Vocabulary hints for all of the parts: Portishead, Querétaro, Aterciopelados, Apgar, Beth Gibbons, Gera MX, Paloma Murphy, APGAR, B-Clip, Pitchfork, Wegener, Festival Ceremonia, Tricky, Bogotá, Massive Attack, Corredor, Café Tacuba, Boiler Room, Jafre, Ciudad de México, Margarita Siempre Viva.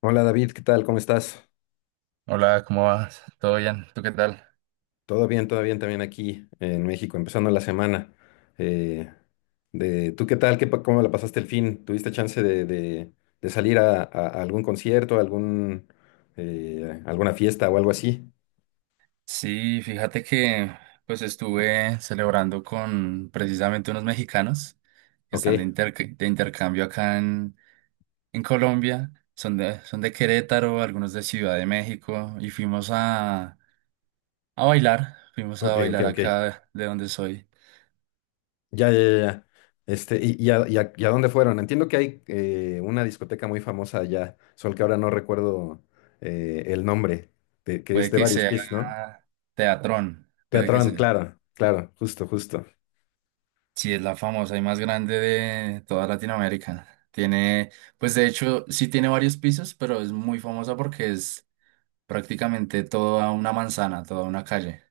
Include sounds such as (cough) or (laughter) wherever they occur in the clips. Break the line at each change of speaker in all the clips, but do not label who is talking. Hola David, ¿qué tal? ¿Cómo estás?
Hola, ¿cómo vas? ¿Todo bien? ¿Tú qué tal?
Todo bien también aquí en México, empezando la semana. Eh, ¿Tú qué tal? ¿Cómo la pasaste el fin? ¿Tuviste chance de salir a algún concierto, alguna fiesta o algo así?
Sí, fíjate que pues estuve celebrando con precisamente unos mexicanos que
Ok,
están de intercambio acá en Colombia. Son de Querétaro, algunos de Ciudad de México y fuimos a bailar. Fuimos a
ok, ok,
bailar
ok.
acá de donde soy.
Ya, ya, ya, ya. ¿Y a dónde fueron? Entiendo que hay una discoteca muy famosa allá, solo que ahora no recuerdo el nombre, que es
Puede
de
que
varios
sea
pisos, ¿no?
teatrón, puede que
Teatrón,
sea.
claro, claro, justo, justo.
Sí, es la famosa y más grande de toda Latinoamérica. Tiene, pues de hecho, sí tiene varios pisos, pero es muy famosa porque es prácticamente toda una manzana, toda una calle.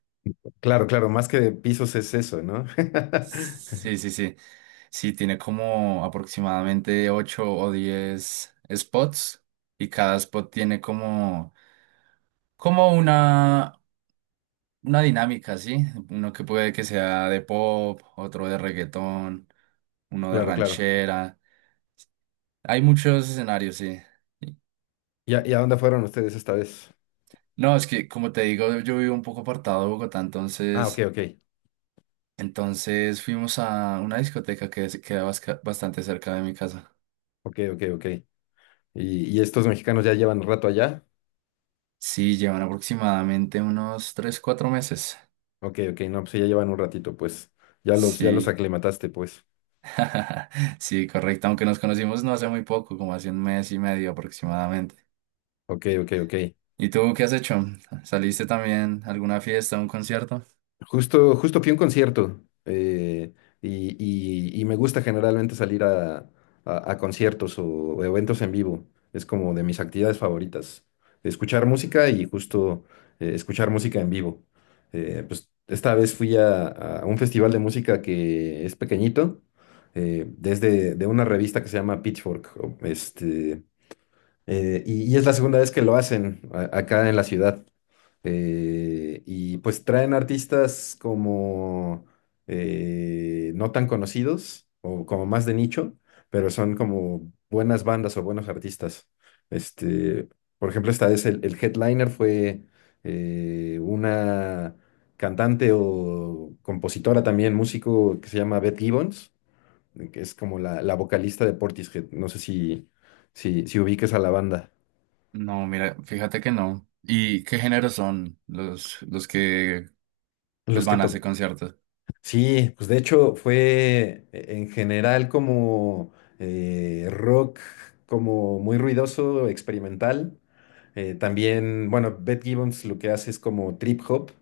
Claro, claro, más que de pisos es eso, ¿no? (laughs)
Sí, sí, sí. Sí, tiene como aproximadamente 8 o 10 spots y cada spot tiene como una dinámica, ¿sí? Uno que puede que sea de pop, otro de reggaetón, uno de
Claro, claro.
ranchera. Hay muchos escenarios, sí.
¿Y a dónde fueron ustedes esta vez?
No, es que como te digo, yo vivo un poco apartado de Bogotá,
Ah, ok,
entonces,
ok,
entonces fuimos a una discoteca que bastante cerca de mi casa.
ok, ok, ok. ¿Y estos mexicanos ya llevan un rato allá?
Sí, llevan aproximadamente unos 3 4 meses.
Ok, ok, no, pues sí, ya llevan un ratito, pues. Ya los
Sí,
aclimataste, pues.
(laughs) sí, correcto, aunque nos conocimos no hace muy poco, como hace un mes y medio aproximadamente.
Ok, ok, ok.
¿Y tú qué has hecho? ¿Saliste también a alguna fiesta, a un concierto?
Justo, justo fui a un concierto, y, y me gusta generalmente salir a conciertos o eventos en vivo. Es como de mis actividades favoritas. Escuchar música y justo escuchar música en vivo. Pues esta vez fui a un festival de música que es pequeñito, desde de una revista que se llama Pitchfork. Y es la segunda vez que lo hacen acá en la ciudad. Y pues traen artistas como no tan conocidos o como más de nicho, pero son como buenas bandas o buenos artistas. Este, por ejemplo, esta vez el headliner fue una cantante o compositora también, músico que se llama Beth Gibbons, que es como la vocalista de Portishead. No sé si ubiques a la banda.
No, mira, fíjate que no. ¿Y qué géneros son los que pues
Los que,
van a ese
to-
concierto?
Sí, pues de hecho fue en general como rock, como muy ruidoso, experimental. También, bueno, Beth Gibbons lo que hace es como trip hop,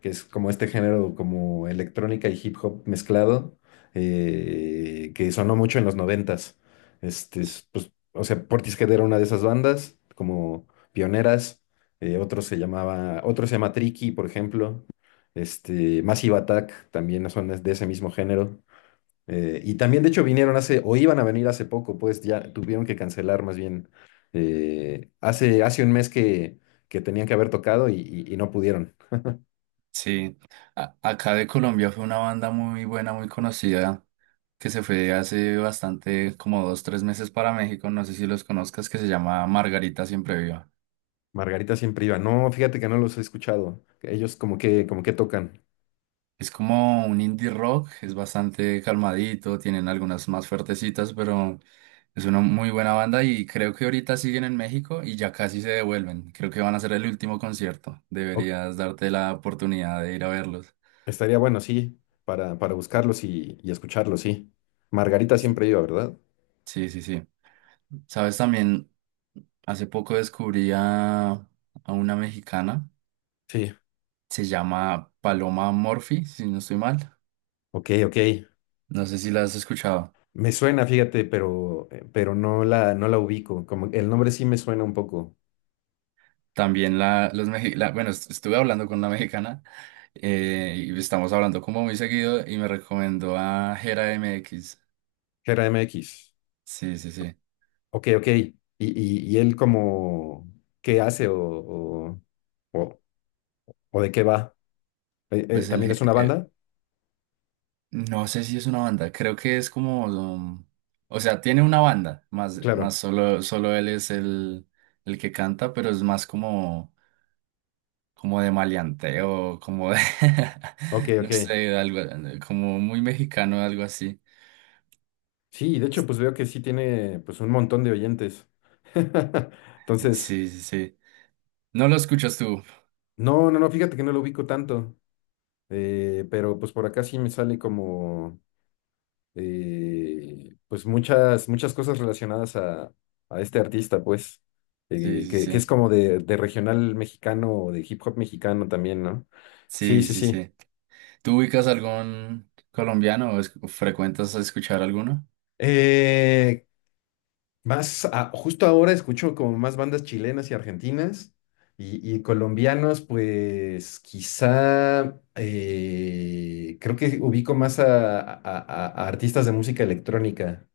que es como este género como electrónica y hip hop mezclado, que sonó mucho en los noventas. Pues, o sea, Portishead era una de esas bandas, como pioneras. Otro se llama Tricky, por ejemplo. Massive Attack también son de ese mismo género. Y también, de hecho, vinieron hace, o iban a venir hace poco, pues ya tuvieron que cancelar más bien. Hace un mes que tenían que haber tocado y no pudieron.
Sí, acá de Colombia fue una banda muy buena, muy conocida, que se fue hace bastante, como dos, tres meses para México, no sé si los conozcas, que se llama Margarita Siempre Viva.
Margarita siempre iba. No, fíjate que no los he escuchado. Ellos como que tocan.
Es como un indie rock, es bastante calmadito, tienen algunas más fuertecitas, pero es una muy buena banda y creo que ahorita siguen en México y ya casi se devuelven. Creo que van a ser el último concierto,
O-
deberías darte la oportunidad de ir a verlos.
Estaría bueno, sí, para buscarlos y escucharlos, sí. Margarita siempre iba, ¿verdad?
Sí, sí, sí. Sabes, también hace poco descubrí a una mexicana,
Sí.
se llama Paloma Murphy, si no estoy mal.
Ok, ok.
No sé si la has escuchado.
Me suena, fíjate, pero no la ubico. Como el nombre sí me suena un poco.
También la, los mexi- la- bueno, est- Estuve hablando con una mexicana y estamos hablando como muy seguido y me recomendó a Gera MX.
Gera MX.
Sí, sí, sí.
Ok, ok. ¿Y él como qué hace o- o de qué va?
Pues
¿También es una banda?
No sé si es una banda, creo que es como, o sea, tiene una banda,
Claro.
solo él es el que canta, pero es más como de maleanteo, como de,
Ok,
(laughs) no
ok.
sé, algo, como muy mexicano, algo así.
Sí, de hecho, pues veo que sí tiene pues un montón de oyentes. (laughs) Entonces,
Sí, sí, sí. No lo escuchas tú.
no, no, no, fíjate que no lo ubico tanto. Pero pues por acá sí me sale como. Pues muchas cosas relacionadas a este artista, pues,
Sí,
eh,
sí,
que, que es
sí.
como de regional mexicano o de hip hop mexicano también, ¿no? Sí,
Sí,
sí,
sí,
sí.
sí. ¿Tú ubicas algún colombiano o frecuentas escuchar alguno?
Eh, Más, justo ahora escucho como más bandas chilenas y argentinas y colombianos, pues quizá creo que ubico más a artistas de música electrónica.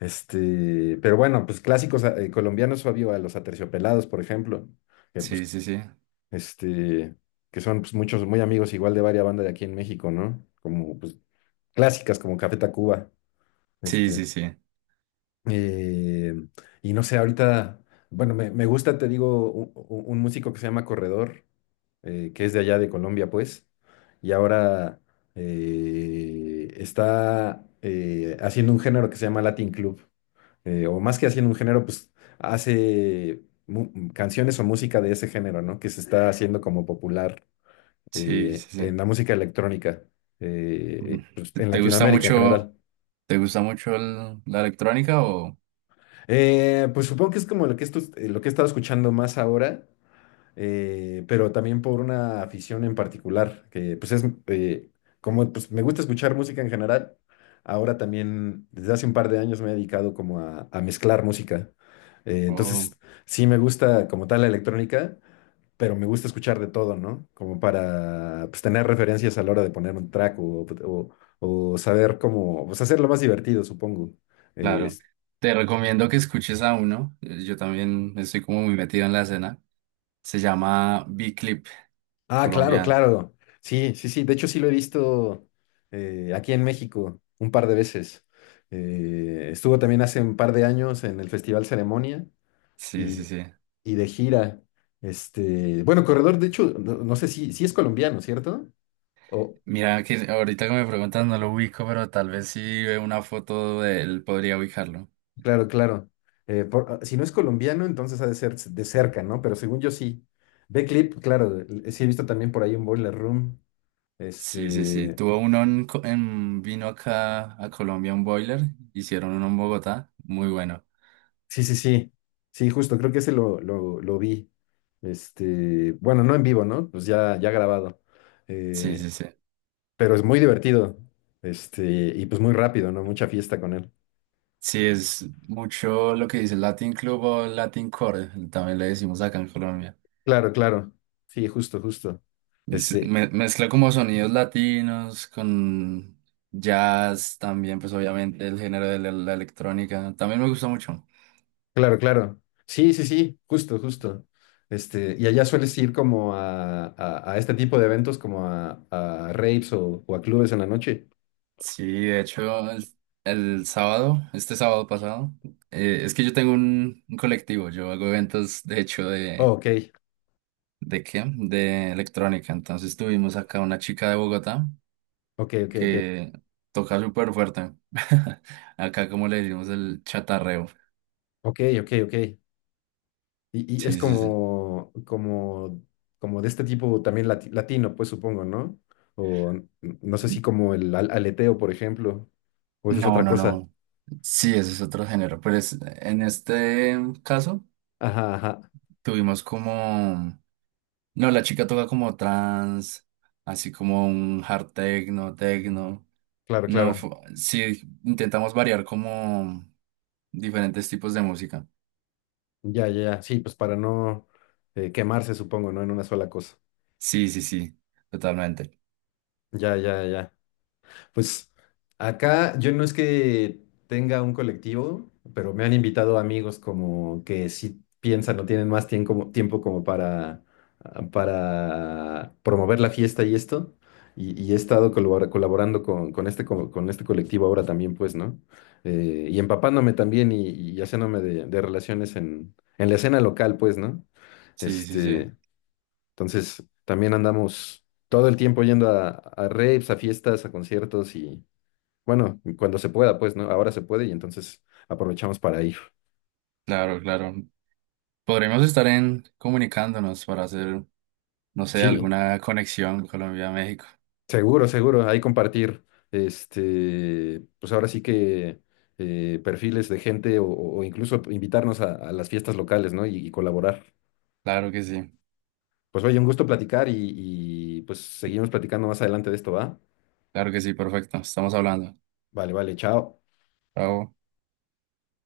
Pero bueno, pues clásicos colombianos, Fabio, a los Aterciopelados, por ejemplo, que
Sí,
pues,
sí, sí.
este, que son pues, muchos muy amigos igual de varias bandas de aquí en México, ¿no? Como pues clásicas como Café Tacuba.
Sí,
Este,
sí, sí.
eh, y no sé, ahorita, bueno, me gusta, te digo, un, músico que se llama Corredor, que es de allá de Colombia, pues, y ahora está haciendo un género que se llama Latin Club, o más que haciendo un género, pues hace canciones o música de ese género, ¿no? Que se está haciendo como popular
Sí, sí, sí.
en la música electrónica,
Mm.
pues,
¿Te
en
te gusta
Latinoamérica en
mucho,
general.
te gusta mucho la electrónica o,
Pues supongo que es como lo que he estado escuchando más ahora, pero también por una afición en particular, que pues es, como pues, me gusta escuchar música en general, ahora también desde hace un par de años me he dedicado como a mezclar música.
o-
Entonces sí me gusta como tal la electrónica, pero me gusta escuchar de todo, ¿no? Como para pues, tener referencias a la hora de poner un track o saber cómo, pues hacerlo más divertido, supongo.
claro. Te recomiendo que escuches a uno. Yo también estoy como muy metido en la escena. Se llama B-Clip,
Ah, claro,
colombiano.
claro. Sí, sí, sí. De hecho, sí lo he visto aquí en México un par de veces. Estuvo también hace un par de años en el Festival Ceremonia
Sí, sí,
y,
sí.
y de gira. Bueno, Corredor, de hecho, no, no sé si es colombiano, ¿cierto? O,
Mira que ahorita que me preguntas no lo ubico, pero tal vez si veo una foto de él podría ubicarlo.
claro, claro. Si no es colombiano, entonces ha de ser de cerca, ¿no? Pero según yo sí. Clip, claro, sí he visto también por ahí un Boiler Room.
Sí, sí, sí.
Este.
Tuvo uno en vino acá a Colombia, un boiler. Hicieron uno en Bogotá. Muy bueno.
Sí, sí, sí. Sí, justo, creo que ese lo vi. Bueno, no en vivo, ¿no? Pues ya grabado.
Sí,
Eh,
sí, sí.
pero es muy divertido. Este, y pues muy rápido, ¿no? Mucha fiesta con él.
Sí, es mucho lo que dice Latin Club o Latin Core. También le decimos acá en Colombia.
Claro, claro. Sí, justo, justo. Este,
Mezcla como sonidos latinos con jazz también, pues obviamente el género de la electrónica. También me gusta mucho.
claro, claro. Sí, sí, sí, justo, justo. ¿Y allá sueles ir como a este tipo de eventos, como a raves o a clubes en la noche?
Sí, de hecho, el sábado, este sábado pasado, es que yo tengo un colectivo, yo hago eventos, de hecho,
Oh, ok,
¿de qué? De electrónica. Entonces tuvimos acá una chica de Bogotá
ok, ok, ok.
que toca súper fuerte. (laughs) Acá como le decimos el chatarreo.
Ok, ok, ok. Y es
Sí, sí, sí.
como, de este tipo también latino, pues supongo, ¿no? O no sé si, como el aleteo, por ejemplo, o eso es
No,
otra
no,
cosa.
no. Sí, ese es otro género. Pero en este caso
Ajá, ajá,
tuvimos como... No, la chica toca como trans, así como un hard techno, techno.
claro,
No,
claro.
sí, intentamos variar como diferentes tipos de música.
Ya, ya, ya. Sí, pues para no quemarse, supongo, ¿no? En una sola cosa.
Sí, sí, sí, totalmente.
Ya, ya, ya. Pues acá yo no es que tenga un colectivo, pero me han invitado amigos como que sí piensan o tienen más tiempo como para promover la fiesta y esto. Y he estado colaborando con este colectivo ahora también, pues, ¿no? Y empapándome también y haciéndome de relaciones en la escena local, pues, ¿no?
Sí, sí, sí.
Este, entonces, también andamos todo el tiempo yendo a raves, a fiestas, a conciertos bueno, cuando se pueda, pues, ¿no? Ahora se puede y entonces aprovechamos para ir.
Claro, claro. Podremos estar en comunicándonos para hacer, no sé,
Sí,
alguna conexión Colombia-México.
seguro, seguro. Ahí compartir, pues ahora sí que perfiles de gente o incluso invitarnos a las fiestas locales, ¿no? Y colaborar.
Claro que sí,
Pues oye, un gusto platicar y pues seguimos platicando más adelante de esto, ¿va?
claro que sí, perfecto. Estamos hablando.
Vale, vale, chao.
Chao.